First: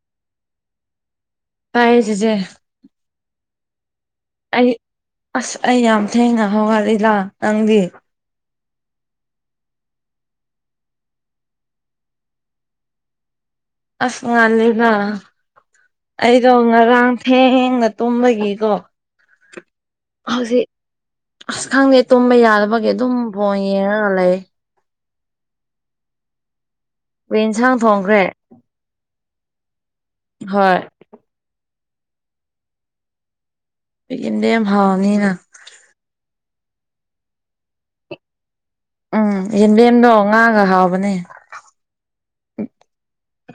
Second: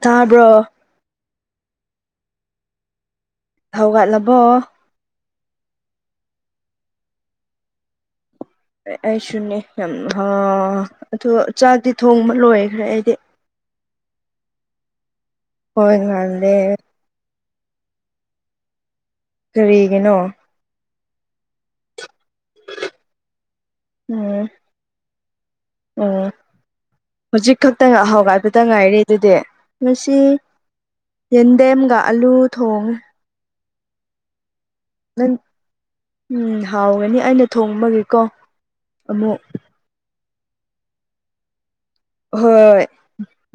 ꯇꯥꯕ꯭ꯔꯣ ꯇꯥꯏꯌꯦ ꯆꯤꯆꯦ ꯍꯧꯒꯠꯂ ꯑꯩ ꯑꯁ ꯑꯩ ꯌꯥꯝ ꯊꯦꯡꯅ ꯍꯧꯒꯠꯂꯤꯗ ꯅꯪꯗꯤ ꯑꯩꯁꯨꯅꯦ ꯌꯥꯝ ꯍꯥ ꯑꯗꯨ ꯆꯥꯛꯇꯤ ꯊꯣꯡꯕ ꯂꯣꯏꯈ꯭ꯔꯦ ꯑꯩꯗꯤ ꯑꯁ ꯉꯜꯂꯤꯗ ꯍꯣꯏ ꯑꯩꯗꯣ ꯉꯥꯜꯂꯦ ꯉꯔꯥꯡ ꯊꯦꯡꯅ ꯇꯨꯝꯕꯒꯤꯀꯣ ꯀꯔꯤꯒꯤꯅꯣ ꯍꯧꯖꯤꯛ ꯑꯁ ꯈꯪꯗꯦ ꯇꯨꯝꯕ ꯌꯥꯗꯕꯒꯤ ꯑꯗꯨꯝ ꯐꯣꯟ ꯌꯦꯡꯉꯒ ꯂꯩ ꯑꯣ ꯀꯔꯤ ꯍꯧꯖꯤꯛ ꯏꯟꯁꯥꯡ ꯈꯛꯇꯪ ꯊꯣꯡꯈ꯭ꯔꯦ ꯍꯧꯒꯠꯄꯗ ꯉꯥꯏꯔꯦ ꯑꯗꯨꯗꯤ ꯉꯁꯤ ꯍꯣꯏ ꯌꯦꯟꯗꯦꯝꯒ ꯑꯂꯨ ꯊꯣꯡꯉꯦ ꯌꯦꯟꯗꯦꯝ ꯍꯥꯎꯕꯅꯤꯅ ꯅꯪ ꯎꯝ ꯍꯥꯎꯒꯅꯤ ꯑꯩꯅ ꯊꯣꯡꯕꯒꯤꯀꯣ ꯎꯝ ꯑꯃꯨꯛ ꯌꯦꯟꯗꯦꯝꯗꯣ ꯉꯥꯒ ꯍꯥꯎꯕꯅꯦ ꯍꯣꯏ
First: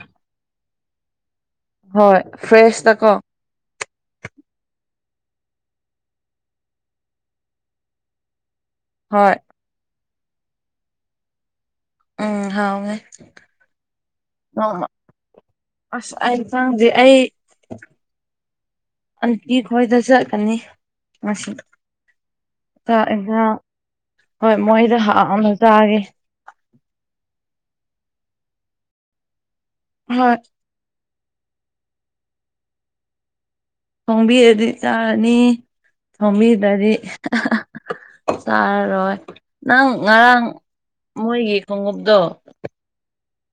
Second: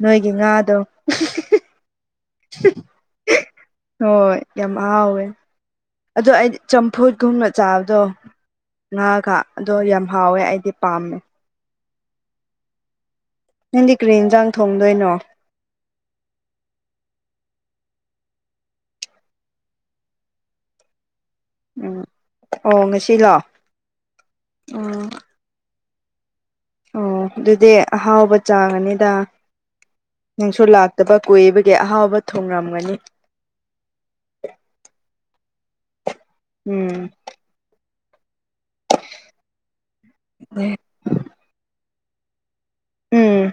ꯅꯣꯏꯒꯤ ꯉꯥꯗꯣ ꯍꯣꯏ ꯐ꯭ꯔꯦꯁ ꯇꯀꯣ ꯍꯣꯏ ꯌꯥꯝ ꯍꯥꯎꯋꯦ ꯑꯗꯣ ꯑꯩꯗꯤ ꯆꯝꯐꯨꯠꯀꯨꯝꯅ ꯆꯥꯕꯗꯣ ꯍꯣꯏ ꯉꯥꯒ ꯑꯗꯣ ꯌꯥꯝ ꯍꯥꯎꯋꯦ ꯑꯩꯗꯤ ꯄꯥꯝꯃꯦ ꯎꯝ ꯍꯥꯎꯋꯦ ꯅꯪꯗꯤ ꯀꯔꯤ ꯏꯟꯖꯥꯡ ꯊꯣꯡꯗꯣꯏꯅꯣ ꯑꯁ ꯑꯩ ꯏꯟꯖꯥꯡꯖꯦ ꯑꯩ ꯑꯟꯇꯤ ꯈꯣꯏꯗ ꯆꯠꯀꯅꯤ ꯉꯁꯤ ꯎꯝ ꯑꯣ ꯆꯥꯛ ꯉꯁꯤꯂꯣ ꯑꯣ ꯏꯟꯖꯥꯡ ꯍꯣꯏ ꯃꯣꯏꯗ ꯍꯥꯎꯅ ꯆꯥꯒꯦ ꯑꯣ ꯑꯗꯨꯗꯤ ꯑꯍꯥꯎꯕ ꯆꯥꯒꯅꯤꯗ ꯍꯣꯏ ꯅꯪꯁꯨ ꯂꯥꯛ ꯇꯕ ꯀꯨꯏꯕꯒꯤ ꯑꯍꯥꯎꯕ ꯊꯣꯡꯉꯝꯒꯅꯤ ꯊꯣꯡꯕꯤꯔꯗꯤ ꯆꯥꯔꯅꯤ ꯊꯣꯡꯕꯤꯗꯔꯗꯤ ꯎꯝ ꯆꯥꯔꯔꯣꯏ ꯔꯣꯏ ꯅꯪ ꯉꯔꯥꯡ ꯃꯣꯏꯒꯤ ꯈꯣꯡꯎꯞꯇꯣ ꯎꯝ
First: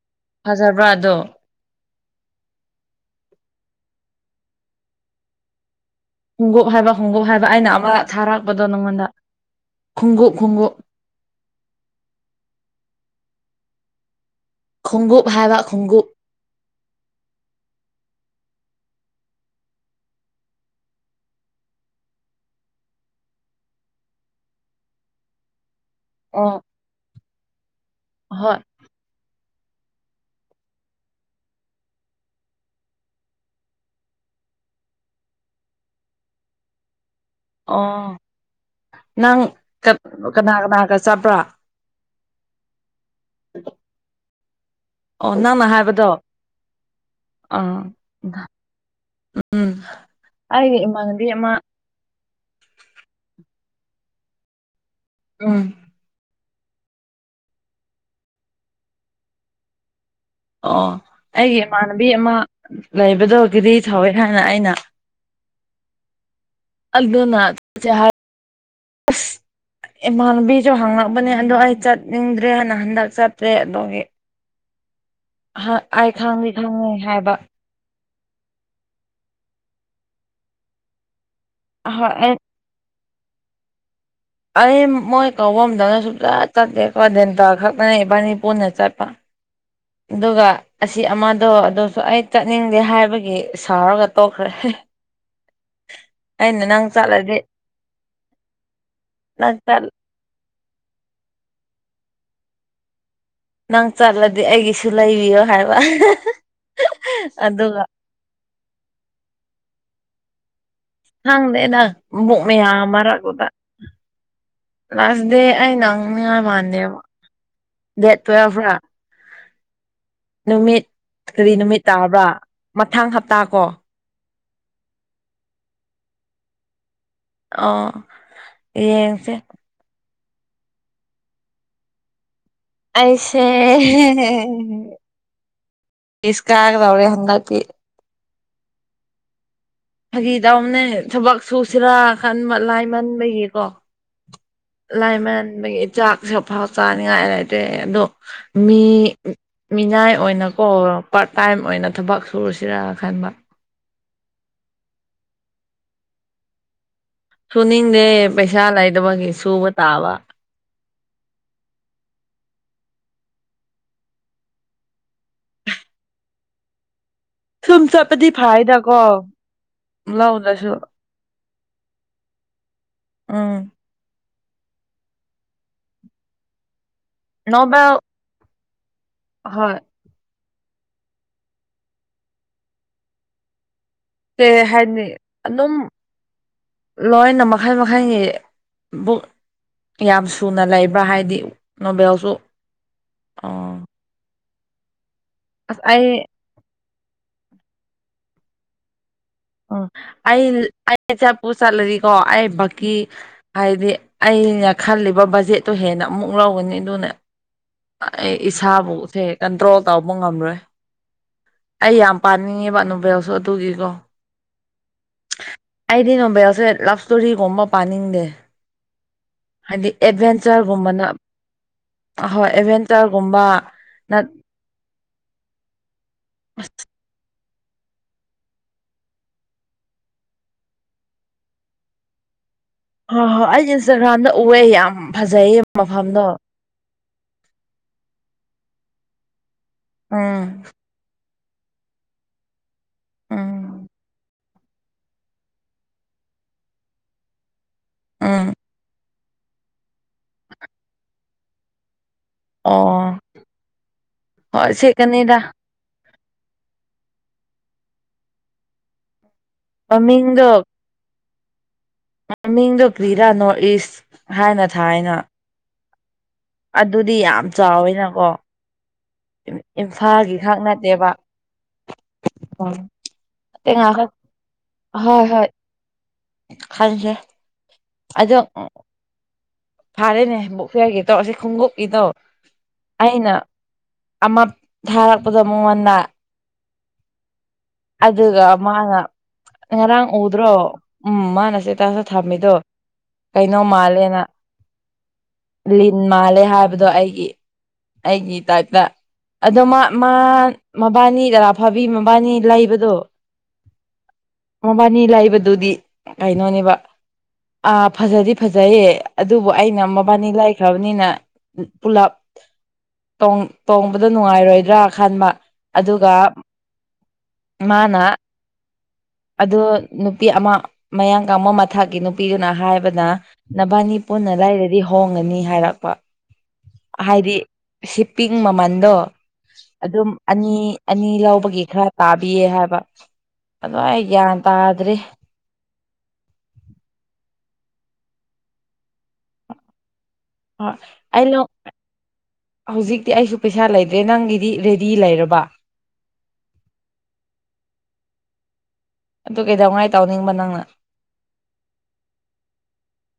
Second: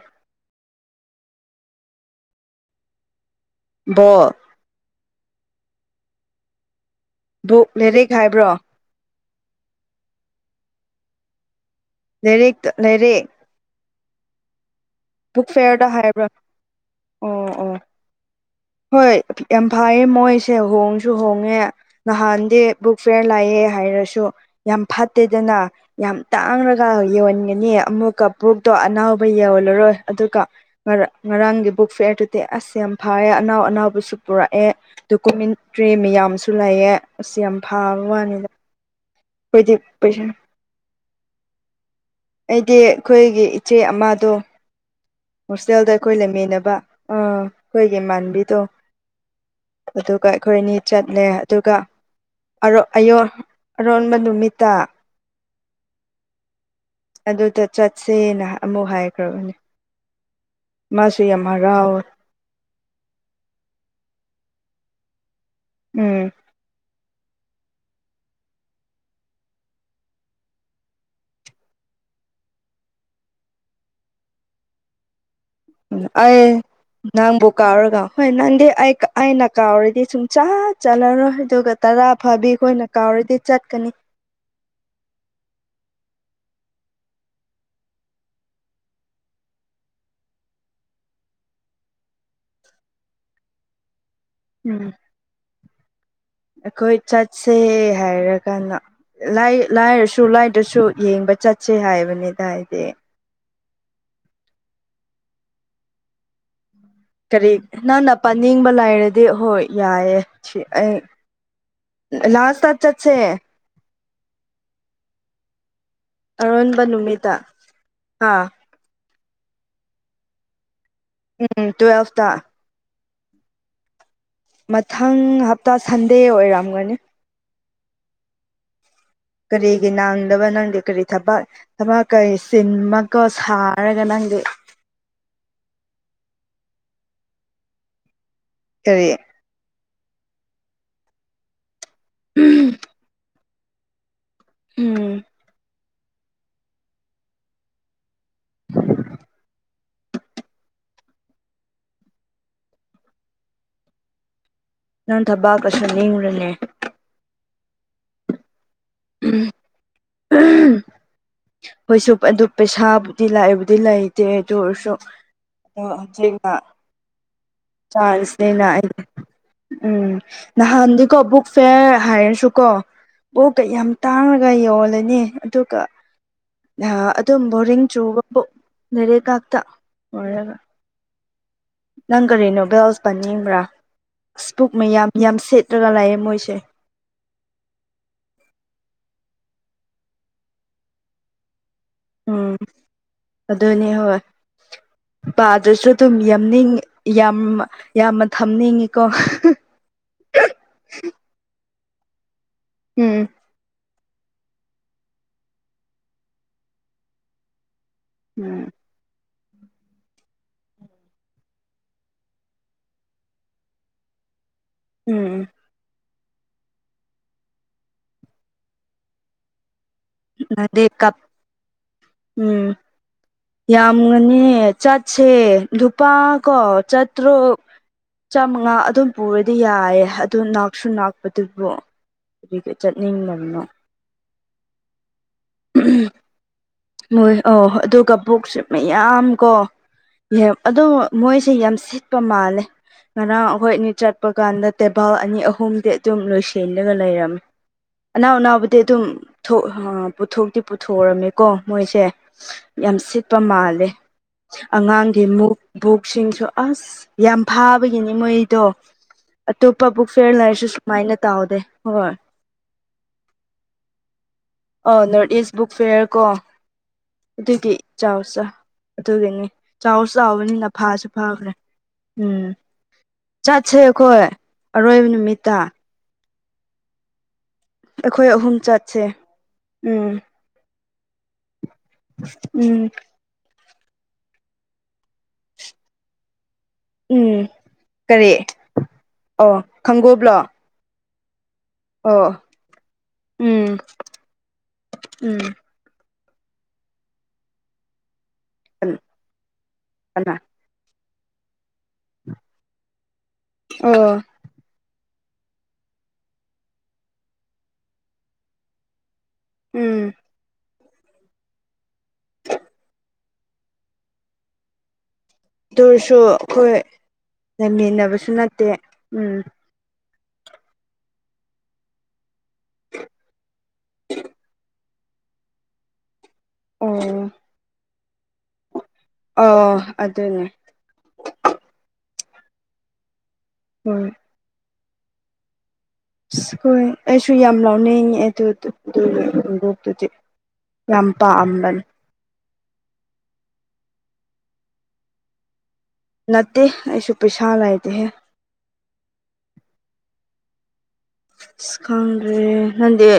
ꯐꯖꯕ꯭ꯔ ꯑꯗꯣ ꯕꯣꯜ ꯈꯣꯡꯒꯨꯞ ꯍꯥꯏꯕ ꯈꯣꯡꯒꯨꯞ ꯍꯥꯏꯕ ꯕꯨꯛ ꯑꯩꯅ ꯑꯃ ꯂꯥꯏꯔꯤꯛ ꯍꯥꯏꯕ꯭ꯔꯣ ꯊꯥꯔꯛꯄꯗꯣ ꯅꯪꯉꯣꯟꯗ ꯈꯣꯡꯒꯨꯞ ꯈꯣꯡꯒꯨꯞ ꯂꯥꯏꯔꯤꯛꯇ ꯂꯥꯏꯔꯤꯛ ꯈꯣꯡꯎꯞ ꯕꯨꯛ ꯍꯥꯏꯕ ꯐꯤꯌꯔꯗ ꯈꯣꯡꯎꯞ ꯍꯥꯏꯕ꯭ꯔ ꯑꯣ ꯑꯣ ꯍꯣꯏ ꯌꯥꯝ ꯐꯩꯌꯦ ꯃꯣꯏꯁꯦ ꯍꯣꯡꯁꯨ ꯍꯣꯡꯉꯦ ꯅꯍꯥꯟꯗꯤ ꯕꯨꯛ ꯐꯤꯌꯥꯔ ꯂꯥꯛꯑꯦ ꯍꯥꯏꯔꯁꯨ ꯌꯥꯝ ꯐꯠꯇꯦꯗꯅ ꯌꯥꯝ ꯑꯣ ꯇꯥꯡꯂꯒ ꯌꯣꯟꯒꯅꯤ ꯑꯃꯨꯛꯀ ꯍꯣꯏ ꯕꯨꯛꯇꯣ ꯑꯅꯧꯕ ꯌꯣꯜꯂꯔꯣꯏ ꯑꯗꯨꯒ ꯉꯔꯥꯡ ꯉꯔꯥꯡꯒꯤ ꯕꯨꯛ ꯐꯤꯌꯔꯗꯨꯗꯤ ꯑꯁ ꯌꯥꯝ ꯐꯔꯦ ꯑꯅꯧ ꯑꯅꯧꯕꯁꯨ ꯄꯨꯔꯛꯑꯦ ꯗꯣꯀꯨꯃꯦꯟꯇ꯭ꯔꯤ ꯃꯌꯥꯝꯁꯨ ꯂꯩꯑꯦ ꯑꯁ ꯌꯥꯝ ꯐꯕ ꯑꯣ ꯋꯥꯅꯤꯗ ꯅꯪ ꯑꯩꯈꯣꯏꯗꯤ ꯄꯩꯁꯥ ꯀꯅꯥ ꯀꯅꯥꯒ ꯆꯠꯄ꯭ꯔꯥ ꯑꯩꯗꯤ ꯑꯩꯈꯣꯏꯒꯤ ꯏꯆꯦ ꯑꯃꯗꯣ ꯑꯣ ꯅꯪꯅ ꯍꯣꯁꯇꯦꯜꯗ ꯍꯥꯏꯕꯗꯣ ꯑꯩꯈꯣꯏ ꯂꯩꯃꯤꯟꯅꯕ ꯑꯥ ꯑꯩꯈꯣꯏꯒꯤ ꯏꯃꯥꯟꯕꯤꯗꯣ ꯎꯝ ꯑꯗꯨꯒ ꯑꯩꯈꯣꯏ ꯑꯅꯤ ꯑꯩꯒꯤ ꯏꯃꯥꯟꯅꯕꯤ ꯆꯠꯂꯦ ꯑꯃ ꯑꯗꯨꯒ [unintelligible] ꯑꯔꯣꯟꯕ ꯅꯨꯃꯤꯠꯇ꯫ ꯎꯝ꯫ ꯑꯗꯨꯗ ꯆꯠꯁꯦꯅ ꯑꯃꯨꯛ ꯍꯥꯏꯈ꯭ꯔꯕꯅꯦ꯫ ꯑꯣ ꯃꯥꯁꯨ ꯌꯥꯝ ꯑꯩꯒꯤ ꯍꯔꯥꯎꯋꯦ ꯏꯃꯥꯟꯅꯕꯤ ꯑꯃ ꯂꯩꯕꯗꯣ ꯒ꯭ꯔꯤ ꯊꯧꯋꯦ ꯍꯥꯏꯅ ꯑꯩꯅ꯫ ꯎꯝ꯫ ꯑꯜꯗꯨꯅ ꯆꯠꯁꯦ ꯍꯥꯏ꯫ [inaudible] ꯏꯃꯥꯟꯅꯕꯤꯁꯨ ꯍꯥꯡꯉꯛꯄꯅꯦ ꯑꯗꯣ ꯑꯩ ꯆꯠꯅꯤꯡꯗ꯭ꯔꯦꯅ ꯍꯟꯗꯛ ꯆꯠꯇ꯭ꯔꯦ ꯑꯗꯨꯒꯤ ꯑꯩ ꯈꯪꯗꯤ ꯈꯪꯉꯤ ꯍꯥꯏꯕ꯫ ꯀꯥꯎꯔꯒꯥ ꯍꯣꯏ ꯅꯪꯗꯤ ꯑꯩ ꯑꯩꯅ ꯀꯥꯎꯔꯗꯤ ꯁꯨꯡꯆꯠ ꯆꯠꯂꯔꯣꯏ꯫ ꯑꯗꯨꯒ ꯇꯔꯥ ꯑꯍꯣꯏ ꯑꯩ ꯐꯥꯕꯤ ꯑꯈꯣꯏꯅ ꯀꯥꯎꯔꯗꯤ ꯆꯠꯀꯅꯤ꯫ ꯑꯩ ꯃꯣꯏ ꯀꯧꯕ ꯃꯇꯝꯗ ꯁꯨꯡꯆꯠ ꯆꯠꯇꯦꯀꯣ ꯗꯦꯟꯇꯥ ꯈꯛꯇꯅꯦ ꯏꯕꯥꯅꯤ ꯄꯨꯟꯅ ꯆꯠꯄ ꯑꯗꯨꯒ ꯑꯁꯤ ꯑꯃꯗꯣ ꯑꯗꯨꯁꯨ ꯑꯩ ꯆꯠꯅꯤꯡꯗꯦ ꯍꯥꯏꯕꯒꯤ ꯁꯥꯎꯔꯒ ꯇꯣꯛꯈ꯭ꯔꯦ꯫ ꯎꯝ ꯑꯩꯅ ꯅꯪ ꯑꯩꯈꯣꯏ ꯆꯠꯂꯗꯤ ꯆꯠꯁꯦ ꯍꯥꯏꯔ ꯀꯥꯟꯗ ꯂꯥꯏ ꯅꯪ ꯂꯥꯏꯔꯁꯨ ꯭ꯇꯨ ꯂꯥꯏꯗ꯭ꯔꯁꯨ ꯌꯦꯡꯕ ꯆꯠꯁꯦ ꯍꯥꯏꯕꯅꯤꯗ ꯑꯩꯗꯤ꯫ ꯅꯪ ꯆꯠꯂꯗꯤ ꯑꯩꯒꯤꯁꯨ ꯂꯩꯕꯤꯌꯣ ꯍꯥꯏꯕ꯫ ꯀꯔꯤ ꯑꯗꯨꯒ ꯅꯪꯅ ꯄꯥꯅꯤꯡꯕ ꯂꯥꯏꯔꯗꯤ ꯍꯣꯏ ꯌꯥꯏꯌꯦ꯫ ꯁꯤ ꯑꯩ ꯍꯪꯗꯦꯗ ꯕꯨꯛ ꯂꯥꯁꯇ ꯃꯌꯥꯝ ꯆꯠꯁꯦ ꯃꯔꯛꯇꯨꯗ꯫ ꯂꯥꯁ ꯗꯦ ꯑꯩꯅ ꯃꯤꯌꯥ ꯑꯔꯣꯟꯕ ꯃꯥꯟꯅꯦꯕ ꯅꯨꯃꯤꯠꯇ ꯗꯦꯠ ꯑꯥ ꯇꯨꯋꯦꯂꯞꯔꯥ? ꯅꯨꯃꯤꯠ ꯀꯔꯤ ꯎꯝ ꯅꯨꯃꯤꯠ ꯇꯥꯔꯕ꯭ꯔꯥ ꯇꯨꯋꯦꯜꯐꯇ ꯃꯊꯪ ꯍꯞꯇꯥ ꯀꯣ꯫ ꯃꯊꯪ ꯍꯞꯇꯥ ꯁꯟꯗꯦ ꯑꯣꯏꯔꯝꯒꯅꯤ꯫ ꯑꯣ ꯌꯦꯡꯁꯦ꯫ ꯀꯔꯤꯒꯤ ꯅꯪꯗꯕ ꯅꯪꯗꯤ ꯀꯔꯤ ꯊꯕꯛ ꯊꯕꯛ ꯀꯩ ꯆꯤꯟꯕꯀ ꯑꯩꯁꯦ ꯁꯥꯔꯒ ꯅꯪꯗꯤ꯫ ꯏꯁ ꯀꯥꯒꯗꯧꯔꯦ ꯍꯟꯗꯛꯇꯤ꯫ ꯀꯔꯤ? ꯐꯥꯒꯤꯗꯧꯕꯅꯦ ꯊꯕꯛ ꯁꯨꯁꯤꯔꯥ ꯈꯟꯕ ꯂꯥꯏ ꯃꯟꯕꯒꯤꯀꯣ꯫ ꯎꯝ ꯂꯥꯏꯃꯟꯕꯒꯤ ꯆꯥꯛꯁꯐꯥꯎ ꯆꯥꯅꯤꯡꯉꯥꯏ ꯂꯩꯇ꯭ꯔꯦ ꯑꯗꯣ ꯃꯤ ꯃꯤꯅꯥꯏ ꯑꯣꯏꯅꯀꯣ ꯄꯥꯔꯠ ꯇꯥꯏꯝ ꯑꯣꯏꯅ ꯊꯕꯛ ꯁꯨꯔꯨꯁꯤꯔꯥ ꯈꯟꯕ꯫ ꯅꯪ ꯊꯕꯥꯛꯀ ꯁꯨꯅꯤꯡꯕ꯭ꯔꯥꯅꯦ? ꯁꯨꯅꯤꯡꯗꯦ ꯄꯩꯁꯥ ꯂꯩꯗꯕꯒꯤ ꯁꯨꯕ ꯇꯥꯕ꯫ ꯑꯍꯝ꯫ ꯍꯣꯏꯁꯨ ꯑꯗꯨ ꯄꯩꯁꯥꯕꯨꯗꯤ ꯂꯥꯛꯏꯕꯨꯗꯤ ꯂꯩꯇꯦ ꯑꯗꯨ ꯑꯣꯏꯔꯁꯨ꯫ ꯑꯣ ꯍꯧꯖꯤꯛꯇ ꯁꯨꯝ ꯆꯠꯄꯗꯤ ꯆꯥꯔꯁꯦꯅ ꯐꯥꯏꯗꯀꯣ ꯑꯩꯗꯤ ꯎꯝ ꯂꯧꯗ꯭ꯔꯁꯨ ꯅꯍꯥꯟꯗꯤ ꯀꯕꯨꯛꯁꯦ ꯍꯥꯏꯔꯁꯨꯀꯣ ꯎꯐ ꯎꯝ ꯀꯌꯥꯝ ꯇꯥꯡꯉꯒ ꯌꯣꯜꯂꯅꯤ ꯑꯗꯨꯒ ꯑꯗꯨꯝ ꯕꯣꯔꯤꯡ ꯅꯣꯕꯦꯜ ꯆꯨꯕꯕꯨ ꯂꯩꯔꯤꯛ ꯉꯥꯛꯇ ꯍꯣꯏ ꯑꯣꯏꯔꯒ꯫ ꯅꯪ ꯀꯔꯤ ꯅꯣꯕꯦꯜꯁ ꯄꯥꯅꯤꯡꯕ꯭ꯔꯥ ꯑꯁ ꯀꯩ ꯕꯨꯛ ꯍꯥꯏꯅꯤ ꯃꯌꯥꯝ ꯌꯥꯝ ꯑꯗꯨꯝ ꯁꯤꯠꯂꯒ ꯂꯩꯌꯦ ꯃꯣꯏꯁꯦ꯫ ꯂꯣꯏꯅ ꯃꯈꯜ ꯃꯈꯜꯒꯤ ꯕꯨꯛ ꯌꯥꯝ ꯁꯨꯅ ꯂꯩꯕ꯭ꯔꯥ ꯍꯥꯏꯗꯤ ꯅꯕꯎꯁꯨ ꯎꯝ ꯑꯣ꯫ ꯑꯁ ꯄꯥꯗꯨꯁꯨ ꯑꯩ ꯑꯗꯨꯝ ꯌꯥꯝꯅꯤꯡ ꯌꯥꯝ ꯌꯥꯝꯅ ꯊꯝꯅꯤꯡꯉꯤꯀꯣ꯫ ꯎꯝ ꯑꯩ ꯑꯩ ꯆꯠꯄꯨ ꯆꯠꯂꯗꯤꯀꯣ ꯑꯩ ꯕꯀꯤ ꯎꯝ ꯍꯥꯏꯗꯤ꯫ ꯑꯩꯅ ꯈꯜꯂꯤꯕ ꯕꯖꯦꯠꯇꯣ ꯍꯦꯟꯅ ꯑꯃꯨꯛ ꯂꯧꯒꯅꯤ ꯑꯗꯨꯅ ꯑꯥ ꯑꯩ ꯎꯝ ꯏꯁꯥꯕꯨ ꯊꯦ ꯀꯟꯇ꯭ꯔꯣꯜ ꯇꯧꯕ ꯉꯝꯂꯣꯏ ꯑꯩ ꯌꯥꯝ ꯄꯥꯅꯤꯡꯉꯦꯕ ꯅꯨꯕꯦꯜꯁꯨ ꯑꯗꯨꯒꯤꯀꯣ ꯎꯝ ꯎꯝ ꯑꯩꯗꯤ ꯅꯣꯕꯦꯜꯁꯦ ꯂꯞ ꯏꯁꯇꯣꯔꯤꯒꯨꯝꯕ ꯄꯥꯅꯤꯡꯗꯦ ꯍꯥꯏꯗꯤ ꯅꯗꯤ ꯑꯦꯗꯚꯦꯟꯆꯔꯒꯨꯝꯕꯅ ꯀꯞ ꯍꯣꯏ ꯎꯝ ꯑꯦꯗꯚꯦꯟꯆꯔꯒꯨꯝꯕ ꯅꯠ ꯌꯥꯝꯒꯅꯦ ꯆꯠꯁꯦ ꯂꯨꯄꯥ ꯀꯣ ꯆꯠ ꯇ꯭ꯔꯣꯛ ꯆꯥꯃꯉꯥ ꯑꯗꯨꯝ ꯄꯨꯔꯗꯤ ꯌꯥꯑꯦ ꯑꯗꯨ ꯅꯥꯛꯁꯨ ꯅꯥꯛꯄꯗꯨꯕꯨ ꯔꯤꯒ꯭ꯔꯦꯠ ꯆꯠꯅꯤ ꯍꯣꯏ ꯍꯣꯏ ꯑꯩ ꯏꯟꯁꯇꯥꯒ꯭ꯔꯥꯝꯗ ꯎꯑꯦ ꯌꯥꯝ ꯐꯖꯩꯌꯦ ꯃꯐꯝꯗꯣ ꯃꯣꯏ ꯑꯧ ꯍꯣꯏ ꯑꯗꯨꯒ ꯄꯨꯛꯁꯦ ꯃꯌꯥꯝ ꯀꯣ ꯎꯝ ꯌꯦꯝ ꯑꯗꯨ ꯃꯣꯏꯁꯦ ꯌꯥꯝ ꯁꯤꯠꯄ ꯃꯥꯜꯂꯦ ꯉꯔꯥꯡ ꯑꯩꯈꯣꯏ ꯎꯝ ꯑꯅꯤ ꯆꯠꯄ ꯀꯥꯟꯗ ꯇꯦꯕꯜ ꯑꯅꯤ ꯑꯍꯨꯝꯗꯤ ꯑꯗꯨꯝ ꯂꯣꯏꯁꯤꯜꯂꯒ ꯂꯩꯔꯝꯃꯤ ꯑꯅꯥꯎ ꯎꯝ ꯑꯅꯥꯎꯕꯨꯗꯤ ꯑꯗꯨꯝ ꯄꯨꯊꯣꯛ ꯄꯨꯊꯣꯛꯇꯤ ꯄꯨꯊꯣꯛꯎꯔꯝꯃꯦꯀꯣ ꯃꯣꯏꯁꯦ ꯌꯥꯝ ꯑꯣ ꯁꯤꯠꯄ ꯃꯥꯜꯂꯦ ꯍꯣꯏ ꯑꯉꯥꯡꯒꯤ ꯁꯦꯠꯀꯅꯤꯗ ꯃꯨꯛ ꯕꯨꯛꯁꯤꯡꯁꯨ ꯑꯁ ꯌꯥꯝ ꯐꯥꯕꯒꯤꯅꯤ ꯃꯣꯏꯗꯣ ꯑꯇꯣꯞꯄ ꯕꯨꯛ ꯐꯤꯌꯔ ꯃꯃꯤꯡꯗꯣ ꯂꯩꯔꯁꯨ ꯁꯨꯃꯥꯏꯅ ꯇꯧꯗꯦ ꯍꯣꯏ ꯃꯃꯤꯡꯗꯨ ꯀ꯭ꯔꯤꯔꯥ ꯅꯣꯔꯠ ꯏꯁ ꯍꯥꯏꯅ ꯑ ꯊꯥꯏꯅ ꯅꯣꯔꯠ ꯏꯁ ꯕꯨꯛ ꯐꯤꯌꯔ ꯀꯣ ꯑꯗꯨꯗꯤ ꯌꯥꯝ ꯑꯗꯨꯗꯤ ꯆꯥꯎ ꯆꯥꯎꯋꯦꯅꯀꯣ ꯆ ꯑꯗꯨꯒꯤꯅꯤ ꯆꯥꯎꯁꯨ ꯏꯝꯐꯥꯜꯒꯤ ꯈꯛ ꯆꯥꯎꯕꯅꯤꯅ ꯐꯥꯁꯨ ꯅꯠꯇꯦꯕ ꯐꯈ꯭ꯔꯦ ꯎꯝ ꯑꯇꯩ ꯆꯠꯁꯦ ꯉꯥꯏꯈꯣ ꯑꯩꯈꯣꯏ ꯑꯔꯣꯏꯕ ꯅꯨꯃꯤꯠꯇ ꯍꯟꯁꯦ ꯑꯩꯈꯣꯏ ꯑꯍꯨꯝ ꯆꯠꯁꯦ ꯎꯝ ꯐꯥꯔꯦꯅꯦ ꯕꯨꯛ ꯐꯌꯥꯔꯒꯤ ꯇꯧ ꯑꯁꯤ ꯈꯣꯡꯎꯞꯀꯤꯗꯣ ꯎꯝ ꯑꯩꯅ ꯑꯃ ꯊꯥꯔꯛꯄꯗꯣ ꯃꯉꯣꯟꯗ ꯎꯝ ꯀꯔꯤ ꯑꯗꯨꯒ ꯃꯥꯅ ꯑꯣ ꯉꯔꯥꯡ ꯈꯪꯒꯣꯕ꯭ꯂꯣ ꯎꯗ꯭ꯔꯣ ꯎꯝ ꯃꯥꯅꯁꯦ ꯍꯞꯇꯥꯁꯨ ꯑꯣ ꯊꯝꯃꯤꯗꯣ ꯀꯩꯅꯣ ꯎꯝ ꯃꯥꯜꯂꯦꯅ ꯎꯝ ꯂꯤꯟ ꯃꯥꯜꯂꯦ ꯍꯥꯏꯕꯗꯣ ꯑꯩꯒꯤ ꯑꯩꯒꯤ ꯇꯥꯏꯞ ꯗ ꯑꯗꯣ ꯃꯥ ꯀꯅꯥ ꯃꯥ ꯃꯕꯥꯅꯤ ꯒꯔꯥ ꯑꯐꯥꯕꯤ ꯃꯕꯥꯅꯤ ꯂꯩꯕꯗꯣ ꯑꯣ ꯃꯕꯥꯅꯤ ꯂꯩꯕꯗꯨꯗꯤ ꯀꯩꯅꯣꯅꯦꯕ ꯑꯥ ꯐꯖꯗꯤ ꯐꯖꯩꯌꯦ ꯑꯗꯨꯕꯨ ꯑꯩꯅ ꯎꯝ ꯃꯕꯥꯅꯤ ꯂꯥꯏꯈ꯭ꯔꯕꯅꯤꯅ ꯄꯨꯂꯞ ꯇꯣꯡ ꯇꯣꯡꯕꯗ ꯅꯨꯡꯉꯥꯏꯔꯣꯏꯗ꯭ꯔꯥ ꯈꯟꯕ ꯑꯗꯨꯒ ꯑꯗꯨꯔꯁꯨ ꯑꯩꯈꯣꯏ ꯃꯥꯅ ꯂꯝꯃꯤꯟꯅꯕꯁꯨ ꯅꯠꯇꯦ ꯎꯝ ꯑꯗꯣ ꯅꯨꯄꯤ ꯑꯃ ꯃꯌꯥꯡꯒꯕ ꯃꯊꯛꯀꯤ ꯅꯨꯄꯤꯗꯨꯅ ꯍꯥꯏꯕꯗ ꯅꯕꯥꯅꯤ ꯄꯨꯟꯅ ꯂꯩꯔꯗꯤ ꯍꯣꯡꯉꯅꯤ ꯍꯥꯏꯔꯛꯄ ꯑꯣ ꯍꯥꯏꯗꯤ ꯁꯤ ꯄꯤꯡ ꯃꯃꯜꯗꯣ ꯑꯣ ꯑꯗꯨꯝ ꯑꯗꯨꯅꯦ ꯑꯅꯤ ꯑꯅꯤ ꯂꯧꯕꯒꯤ ꯈꯔ ꯇꯥꯕꯤꯌꯦ ꯍꯥꯏꯕ ꯑꯗꯨ ꯑꯩ ꯍꯣꯏ ꯒ꯭ꯌꯥꯟ ꯇꯥꯗ꯭ꯔꯦ ꯑꯁ ꯍꯣꯏ ꯑꯩꯁꯨ ꯌꯥꯝ ꯂꯥꯎꯅꯤꯡꯉꯦ ꯑꯗꯨꯗ ꯗꯨꯗ ꯕꯣꯛꯇꯨꯗꯤ ꯍꯣꯏ ꯌꯥꯝ ꯑꯩ ꯂꯧ ꯄꯥꯝꯕꯅꯤ ꯍꯧꯖꯤꯛꯇꯤ ꯑꯩꯁꯨ ꯄꯩꯁꯥ ꯂꯩꯇ꯭ꯔꯦ ꯅꯪꯒꯤꯗꯤ ꯔꯦꯗꯤ ꯂꯩꯔꯕ ꯅꯠꯇꯦ ꯑꯩꯁꯨ ꯄꯩꯁꯥ ꯂꯩꯇꯦꯍꯦ ꯑꯗꯨ ꯀꯩꯗꯧꯉꯥꯏ ꯇꯧꯅꯤꯡꯕ ꯅꯪꯅ ꯁꯤ ꯈꯪꯗ꯭ꯔꯦ ꯅꯪꯗꯤ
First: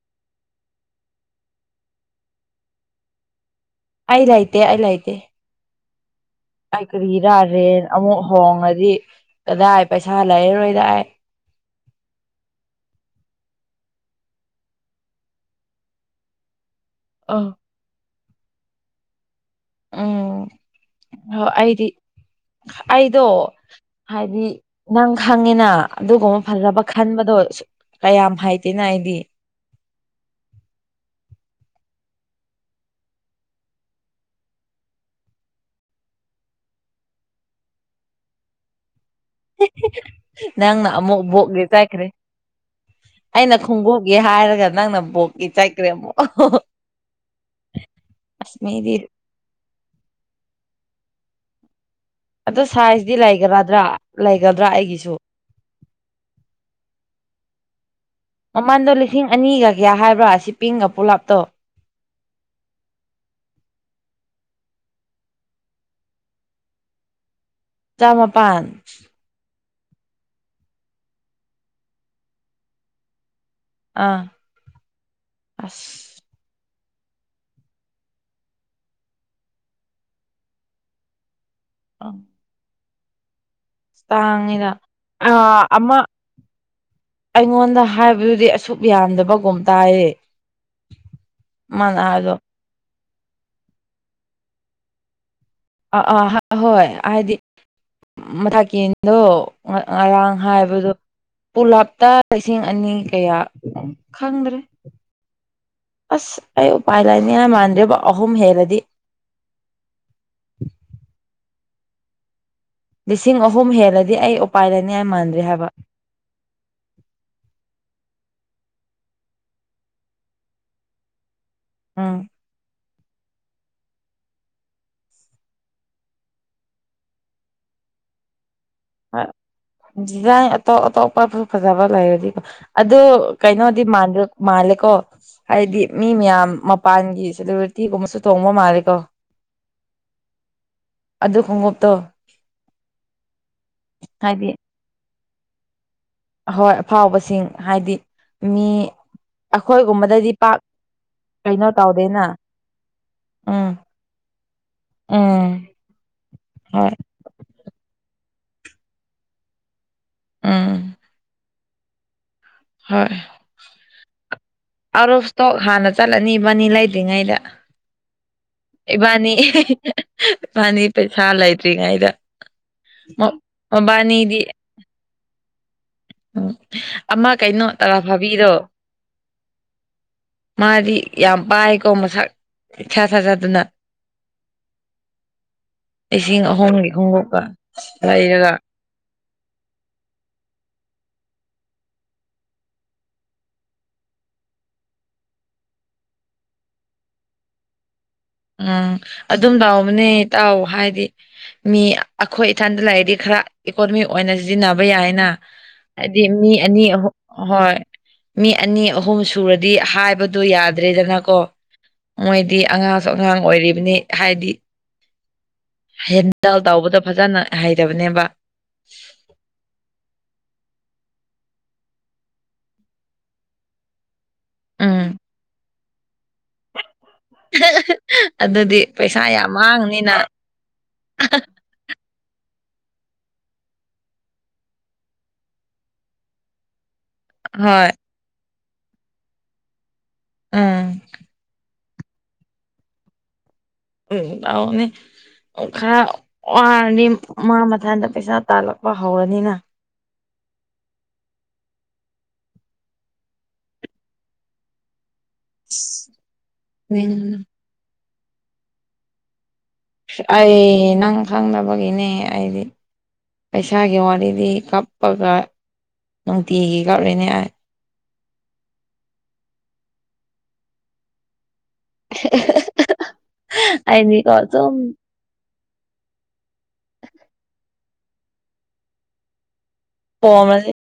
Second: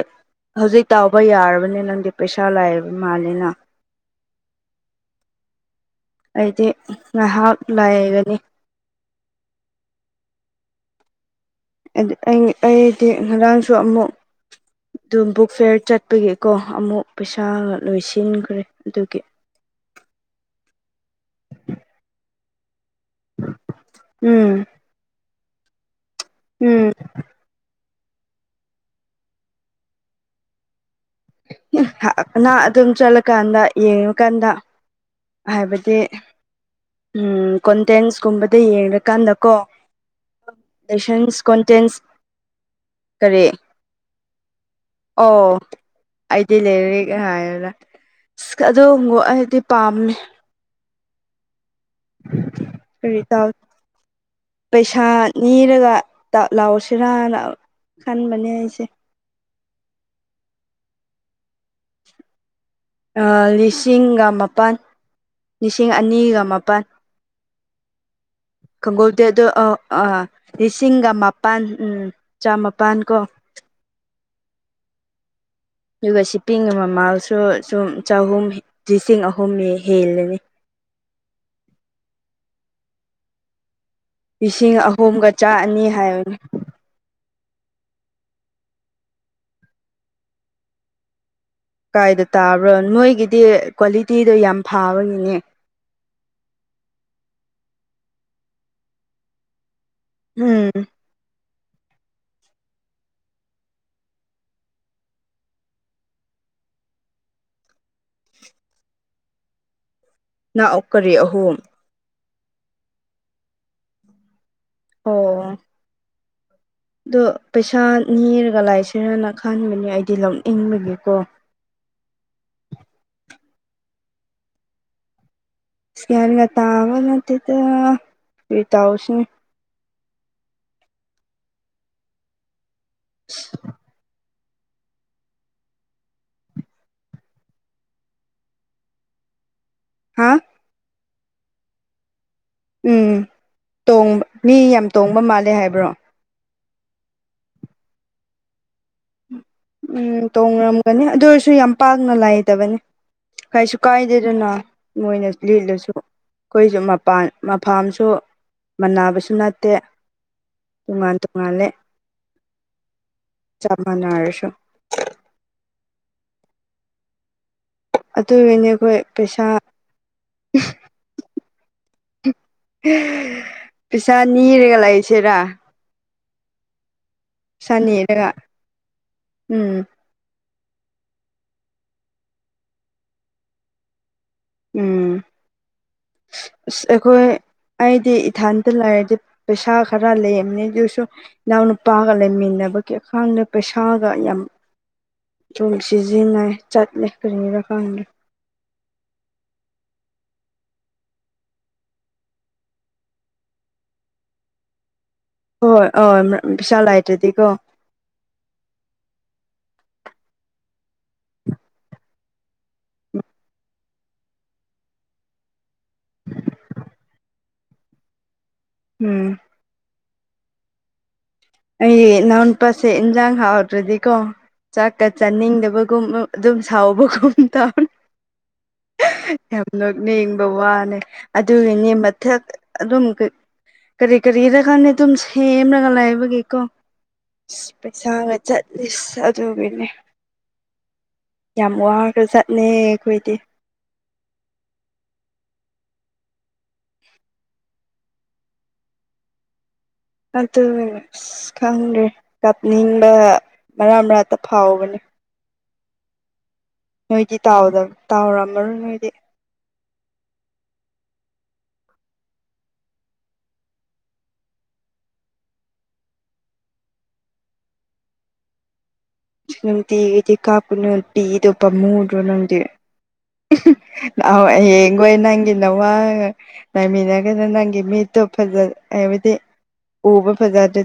ꯍꯧꯖꯤꯛ ꯇꯥꯎꯕ ꯌꯥꯔꯕꯅꯤ ꯅꯪꯗꯤ ꯄꯩꯁꯥ ꯂꯥꯏꯕ ꯃꯥꯜꯂꯤꯅ ꯑꯩ ꯂꯥꯏꯇꯦ ꯑꯩ ꯂꯥꯏꯇꯦ ꯑꯩꯗꯤ ꯀ ꯀꯔꯤ ꯉꯥꯏꯍꯥꯛ ꯏꯔꯥꯔꯦ ꯑꯃꯨꯛ ꯂꯩꯒꯅꯤ ꯍꯣꯡꯉꯗꯤ ꯀꯗꯥꯏ ꯄꯩꯁꯥ ꯂꯩꯔꯔꯣꯏꯗꯥꯏ ꯑꯩ ꯑꯩ ꯑꯩꯗꯤ ꯉꯔꯥꯡꯁꯨ ꯑꯃꯨꯛ ꯑꯗꯨ ꯕꯨꯛ ꯐꯤꯌꯔ ꯆꯠꯄꯒꯤ ꯀꯣ ꯑꯃꯨꯛ ꯑ ꯄꯩꯁꯥ ꯂꯣꯏꯁꯤꯟꯈ꯭ꯔꯦ ꯑꯗꯨꯒꯤ ꯎꯝ ꯍ ꯑꯩꯗꯤ ꯑꯩꯗꯣ ꯍꯥꯏꯗꯤ ꯎꯝ ꯅꯪ ꯈꯪꯉꯤꯅ ꯑꯗꯨꯒꯨꯝꯕ ꯐꯖꯕ ꯎꯝ ꯈꯟꯕꯗꯣ ꯀꯌꯥꯝ ꯍꯥꯏꯇꯦꯅ ꯑꯩꯗꯤ ꯅꯍ ꯅꯪ ꯑꯗꯨꯝ ꯆꯠꯂꯀꯥꯟꯗ ꯌꯦꯡꯉꯨꯀꯥꯟꯗ ꯍꯥꯏꯕꯗꯤ ꯎꯝ ꯀꯣꯟꯇꯦꯟꯁ ꯀꯨꯝꯕꯗ ꯌꯦꯡꯉꯀꯥꯟꯗ ꯀꯣ ꯅꯪꯅ ꯑꯃꯨꯛ ꯂꯦꯁꯟꯁ ꯕꯣꯛꯒꯤ ꯀꯣꯟꯇꯦꯟꯁ ꯆꯠꯈ꯭ꯔꯦ ꯀꯔꯤ ꯑꯩꯅ ꯈꯣꯡꯎꯞꯒꯤ ꯍꯥꯏꯔꯒ ꯅꯪꯅ ꯑꯣ ꯕꯣꯛꯀꯤ ꯆꯠꯈ꯭ꯔꯦ ꯑꯃꯨꯛ ꯑꯩꯗꯤ ꯂꯩꯔꯤꯛ ꯍꯥꯏꯔꯒ ꯁꯤ ꯑꯁ ꯃꯤꯗꯤ ꯑꯗꯨꯒꯨꯝ ꯑꯩꯗꯤ ꯄꯥꯝꯃꯦ ꯑꯗꯨ ꯁꯥꯏꯟꯇꯤ ꯀꯔꯤ ꯇꯧ ꯂꯩꯒꯔꯗ꯭ꯔꯥ ꯂꯩꯒꯗ꯭ꯔꯥ ꯄꯩꯁꯥ ꯑꯩꯒꯤꯁꯨ ꯅꯤꯔꯒ ꯇ ꯂꯥꯎꯁꯤꯔꯅ ꯈꯟꯕꯅꯤ ꯃꯃꯥꯡꯗ ꯂꯤꯁꯤꯡ ꯑꯅꯤꯒ ꯀꯌꯥ ꯍꯥꯏꯕ꯭ꯔꯥ ꯁꯤꯄꯤꯡꯒ ꯄꯨꯂꯥꯞꯇꯣ ꯑꯥ ꯂꯤꯁꯤꯡꯒ ꯃꯥꯄꯟ ꯂꯤꯁꯤꯡ ꯑꯅꯤꯒ ꯃꯥꯄꯟ ꯆꯃꯥꯄꯟ ꯇꯦ ꯑꯗꯨ ꯑ ꯑꯥ ꯂꯤꯁꯤꯡꯒ ꯃꯄꯥꯟ ꯎꯝ ꯆꯃꯥꯄꯟ ꯀꯣ ꯑꯥ ꯑꯁ ꯑꯗꯨꯒ ꯁꯤꯄꯤꯡꯒꯤ ꯃꯃꯜꯁꯨ ꯁꯨꯝ ꯆꯍꯨꯝ ꯂꯤꯁꯤꯡ ꯑꯍꯨꯝ ꯍꯦꯜꯂꯅꯤ ꯑꯥ ꯥꯇꯥꯡꯉꯤꯅ ꯂꯤꯁꯤꯡ ꯑꯍꯨꯝꯒ ꯊꯥ ꯆꯥꯅꯤ ꯑꯃ ꯍꯥꯏꯕꯅꯤ ꯑꯩꯉꯣꯟꯗ ꯍꯥꯏꯕꯗꯨꯗꯤ ꯑꯁꯨꯛ ꯌꯥꯝꯗꯕꯒꯨꯝ ꯇꯥꯏꯌꯦ ꯃꯥꯅ ꯀꯥꯏꯗ ꯍꯥꯏꯕꯗꯣ ꯇꯥꯕ꯭ꯔꯣ ꯅꯣꯏꯒꯤꯗꯤ ꯀ꯭ꯋꯥꯂꯤꯇꯤꯗꯣ ꯌꯥꯝ ꯐꯥꯕꯒꯤꯅꯦ ꯑꯥ ꯑꯥ ꯍꯣꯏ ꯍꯥꯏꯗꯤ ꯃꯊꯥꯛ ꯌꯦꯡꯗꯣ ꯉꯥ ꯉꯔꯥꯡ ꯎꯝ ꯍꯥꯏꯕꯗꯣ ꯄꯨꯂꯥꯞꯇ ꯂꯤꯁꯤꯡ ꯑꯅꯤ ꯀꯌꯥ ꯈꯪꯗ꯭ꯔꯦ ꯑꯁ ꯑꯩ ꯎꯄꯥꯏ ꯂꯩꯥꯅꯤꯡꯉꯥꯏ ꯃꯥꯟꯗꯦꯕꯣ ꯑꯍꯨꯝ ꯍꯦꯜꯂꯗꯤ ꯅꯑꯣ ꯀꯔꯤ ꯑꯍꯨꯝ ꯂꯤꯁꯤꯡ ꯑꯍꯨꯝ ꯍꯦꯜꯂꯗꯤ ꯑꯩ ꯎꯄꯥꯏ ꯂꯩꯅꯤꯡꯉꯥꯏ ꯃꯥꯟꯗꯔ꯭ꯦ ꯑꯣ ꯍꯥꯏꯕ ꯑꯗꯣ ꯄꯩꯁꯥ ꯅꯤꯔꯒ ꯂꯩꯁꯤꯔꯅ ꯈꯟꯕꯅꯦ ꯑꯩꯗꯤ ꯂꯧꯅꯤꯡꯕꯒꯤꯀꯣ ꯎꯝ ꯏꯁ ꯒꯌꯥꯟꯒ ꯇꯥꯕ ꯅꯠꯇꯗ ꯀꯔꯤ ꯇꯎꯁꯤꯅꯦ ꯗꯤꯖꯥꯏꯟ ꯑꯇꯣꯞ ꯑꯇꯣꯞꯄꯁꯨ ꯐꯖꯕ ꯂꯩꯔꯗꯤꯀꯣ ꯑꯗꯨ ꯀꯩꯅꯣꯗꯤ ꯃꯥꯟꯗ꯭ꯔ ꯃꯥꯂꯦꯀꯣ ꯍꯥꯏꯗꯤ ꯃꯤ ꯃꯌꯥꯝ ꯃꯄꯥꯟꯒꯤ ꯁꯦꯂꯕꯔꯤꯇꯤꯒꯨꯝꯕꯁꯨ ꯇꯣꯡꯕ ꯃꯥꯂꯦꯀꯣ ꯍꯥꯥ ꯑꯗꯨ ꯈꯣꯡꯎꯞꯇꯣ ꯎꯝ ꯇꯣꯡꯕ ꯍꯥꯏꯗꯤ ꯃꯤ ꯌꯥꯝ ꯇꯣꯡꯕ ꯃꯥꯜꯂꯦ ꯍꯥꯏꯕ꯭ꯔꯣ ꯑꯍꯣꯏ ꯑꯐꯥꯎꯕꯁꯤꯡ ꯍꯥꯏꯗꯤ ꯃꯤ ꯎꯝ ꯑꯩꯈꯣꯏꯒꯨꯝꯕꯗꯗꯤ ꯄꯥꯛ ꯇꯣꯡꯉꯔꯝꯒꯅꯤ ꯑꯗꯨ ꯑꯣꯏꯔꯁꯨ ꯀꯩꯅꯣ ꯌꯥꯝ ꯄꯥꯛꯅ ꯇꯧꯗꯦꯅ ꯂꯥꯏꯗꯕꯅꯤ ꯎꯝ ꯀꯩꯁꯨ ꯀꯥꯏꯗꯦꯗꯅ ꯃꯣꯏꯅ ꯎꯝ ꯂꯤꯠꯂꯁꯨ ꯑꯩꯈꯣꯏꯁꯨ ꯍꯣꯏ ꯃꯄꯥꯟ ꯃꯐꯥꯝꯁꯨ ꯃꯟꯅꯕꯁꯨ ꯅꯠꯇꯦ ꯎꯝ ꯇꯣꯉꯥꯟ ꯇꯣꯉꯥꯜꯂꯦ꯫ ꯍꯣꯏ ꯆꯥꯞ ꯃꯥꯟꯅꯔꯁꯣ ꯫ ꯑꯥꯎꯠ ꯑꯣꯐ ꯏꯁꯇ꯭ꯣꯛ ꯍꯥꯟꯅ ꯆꯠꯂꯅꯤ ꯏꯕꯥꯅꯤ ꯂꯩꯗ꯭ꯔꯤꯉꯩꯗ꯫ ꯑꯗꯨꯒꯤꯅꯤ ꯑꯩꯈꯣꯏ ꯏꯕꯥꯅꯤ ꯄꯩꯁꯥ ꯏꯕꯥꯅꯤ ꯄꯩꯁꯥ ꯂꯩꯇ꯭ꯔꯤꯉꯩꯗ꯫ ꯃ- ꯄꯩꯁꯥ ꯃꯕꯥꯅꯤꯗꯤ ꯅꯤꯔꯒ ꯂꯩꯥꯁꯤꯔꯥ ꯫ ꯎꯝ ꯑꯃ ꯀꯩꯅꯣ ꯄꯩꯁꯥ ꯇꯔꯥ ꯅꯤꯔꯒ ꯐꯥꯕꯤꯒꯤꯗꯣ ꯎꯝ ꯫ ꯃꯥꯗꯤ ꯌꯥꯝ ꯄꯥꯏꯀꯣ ꯃꯁꯛ ꯏꯊꯥ ꯊꯥꯖꯗꯅ꯫ ꯎꯝ ꯂꯤꯁꯤꯡ ꯑꯁ ꯑꯍꯨꯝꯒꯤ ꯑꯩꯈꯣꯏ ꯈꯣꯡꯎꯞꯀ ꯑꯩꯗꯤ ꯂꯩꯔꯒ ꯏꯊꯥꯟꯇ ꯂꯥꯏꯔꯗꯤ ꯄꯩꯁꯥ ꯈꯔ ꯂꯩꯝꯅꯤ ꯗꯨꯁꯨ꯫ ꯏꯅꯥꯎ ꯅꯨꯄꯥꯒ ꯂꯩꯃꯤꯟꯅꯕꯒꯤ ꯈꯡꯗꯦ ꯄꯩꯁꯥꯒ ꯌꯥꯝ ꯗꯨꯝ ꯁꯤꯖꯤꯟꯅꯩ ꯆꯠꯂꯦ ꯀꯔꯤꯔꯥ ꯈꯪꯗꯦ ꯫ ꯎꯝ ꯑꯗꯨꯝ ꯇꯥꯎꯕꯅꯦ ꯇꯥꯎ ꯍꯥꯏꯗꯤ꯫ ꯃꯤ ꯑꯩꯈꯣꯏ ꯏꯊꯟꯗ ꯂꯩꯔꯗꯤ ꯈꯔ ꯏꯀꯣꯅꯣꯃꯤꯛ ꯑꯣꯏꯅ ꯁꯤꯖꯤꯟꯅꯕ ꯌꯥꯏꯅ꯫ ꯍꯣꯏ ꯍꯣꯏ ꯍꯥꯏꯗꯤ ꯃꯤ ꯄꯩꯁꯥ ꯑꯅꯤ ꯑꯍꯨ ꯂꯩꯇ꯭ꯔꯗꯤꯀꯣ ꯍꯣꯏ ꯃꯤ ꯑꯅꯤ ꯑꯍꯨꯝ ꯁꯨꯔꯗꯤ ꯍꯥꯏꯕꯗꯣ ꯌꯥꯗ꯭ꯔꯦꯗꯅꯀꯣ ꯃꯣꯏꯗꯤ ꯑꯡ ꯁꯨ ꯑꯉꯥꯡ ꯑꯣꯏꯔꯤꯕꯅꯤ ꯍꯥꯏꯗꯤ ꯍꯦꯟꯗꯜ ꯇꯧꯕꯗ ꯐꯖꯅ ꯍꯩꯇꯕꯅꯦꯕ ꯎꯝ ꯑꯩ ꯏꯅꯥꯎꯅꯨꯄꯥꯁꯦ ꯏꯟꯖꯥꯡ ꯍꯥꯎꯇꯔ꯭ꯗꯤꯀꯣ ꯆꯥꯛꯀ ꯎꯝ ꯆꯥꯅꯤꯡꯗꯕꯒꯨꯝ ꯑꯗꯨꯝ ꯁꯥꯎꯕ ꯑꯗꯨꯗꯤ ꯄꯩꯁꯥ [unintelligible] ꯌꯥꯝ ꯃꯥꯡꯅꯤꯅ ꯅꯣꯛꯅꯤꯡꯕ ꯋꯥꯅꯦ ꯑꯗꯨꯒꯤꯅꯤ ꯃ ꯊꯛ ꯑꯗꯨꯝ ꯀꯔꯤ ꯀꯔꯤꯔꯥ ꯈꯪꯗꯦ ꯑꯗꯨꯝ ꯁꯦꯝꯔꯒ ꯂꯩꯕꯒꯤ ꯀꯣ ꯑꯁ ꯍꯣꯏ ꯄꯩꯁꯥꯒ ꯆꯠꯂꯤꯁ ꯑꯗꯨꯒꯤꯅꯦ ꯎꯝ ꯌꯥꯝ ꯋꯥꯒꯔ꯭ꯒ ꯖꯥꯠꯅꯦ ꯈꯣꯏꯗꯤ ꯎꯝ ꯇꯥꯎꯅꯤ ꯈꯔ ꯋꯥꯔꯅꯤ ꯃꯥ ꯃꯊꯟꯗ ꯄꯩꯁꯥ ꯇꯥꯜꯂꯛꯄ ꯍꯧꯔꯅꯤꯅ ꯑꯗꯨ ꯑꯁ ꯈꯪꯗ꯭ꯔꯦ ꯀꯞꯅꯤꯡꯕ ꯃꯔꯥ ꯃꯔꯛꯇ ꯐꯥꯎꯕꯅꯤ ꯁ ꯅꯣꯏꯗꯤ ꯇꯥꯎꯗꯕ ꯇꯥꯎꯔꯝꯃꯔꯣꯏ ꯅꯣꯏꯗꯤ ꯑꯩ ꯅꯪ ꯈꯪꯅꯕꯒꯤꯅꯦ ꯑꯩꯗꯤ ꯄꯩꯁꯥꯒꯤ ꯋꯥꯔꯤꯗꯤ ꯀꯞꯄꯒ ꯅꯨꯡꯇꯤꯒꯤ ꯀꯞꯂꯤꯅꯤ ꯑꯩ ꯅꯨꯡꯇꯤꯒꯤꯗꯤ ꯀꯥꯞꯀꯅꯨ ꯄꯤꯗꯣ ꯄꯝꯃꯨꯗ ꯗꯔꯣ ꯅꯪꯗꯤ ꯑꯩꯗꯤꯀꯣ ꯂꯥꯛꯑꯣ ꯁꯨꯝ ꯍꯌꯦꯡꯒꯣꯏ ꯅꯪꯒꯤ ꯅꯋꯥꯒ ꯂꯩꯥꯃꯤꯟꯅꯒ ꯅꯪꯒꯤ ꯃꯤꯠꯇꯣ ꯐꯖ ꯍꯥꯏꯕꯗꯤ ꯎꯕ ꯄꯣꯝꯃꯗꯤ ꯐꯖꯗꯦ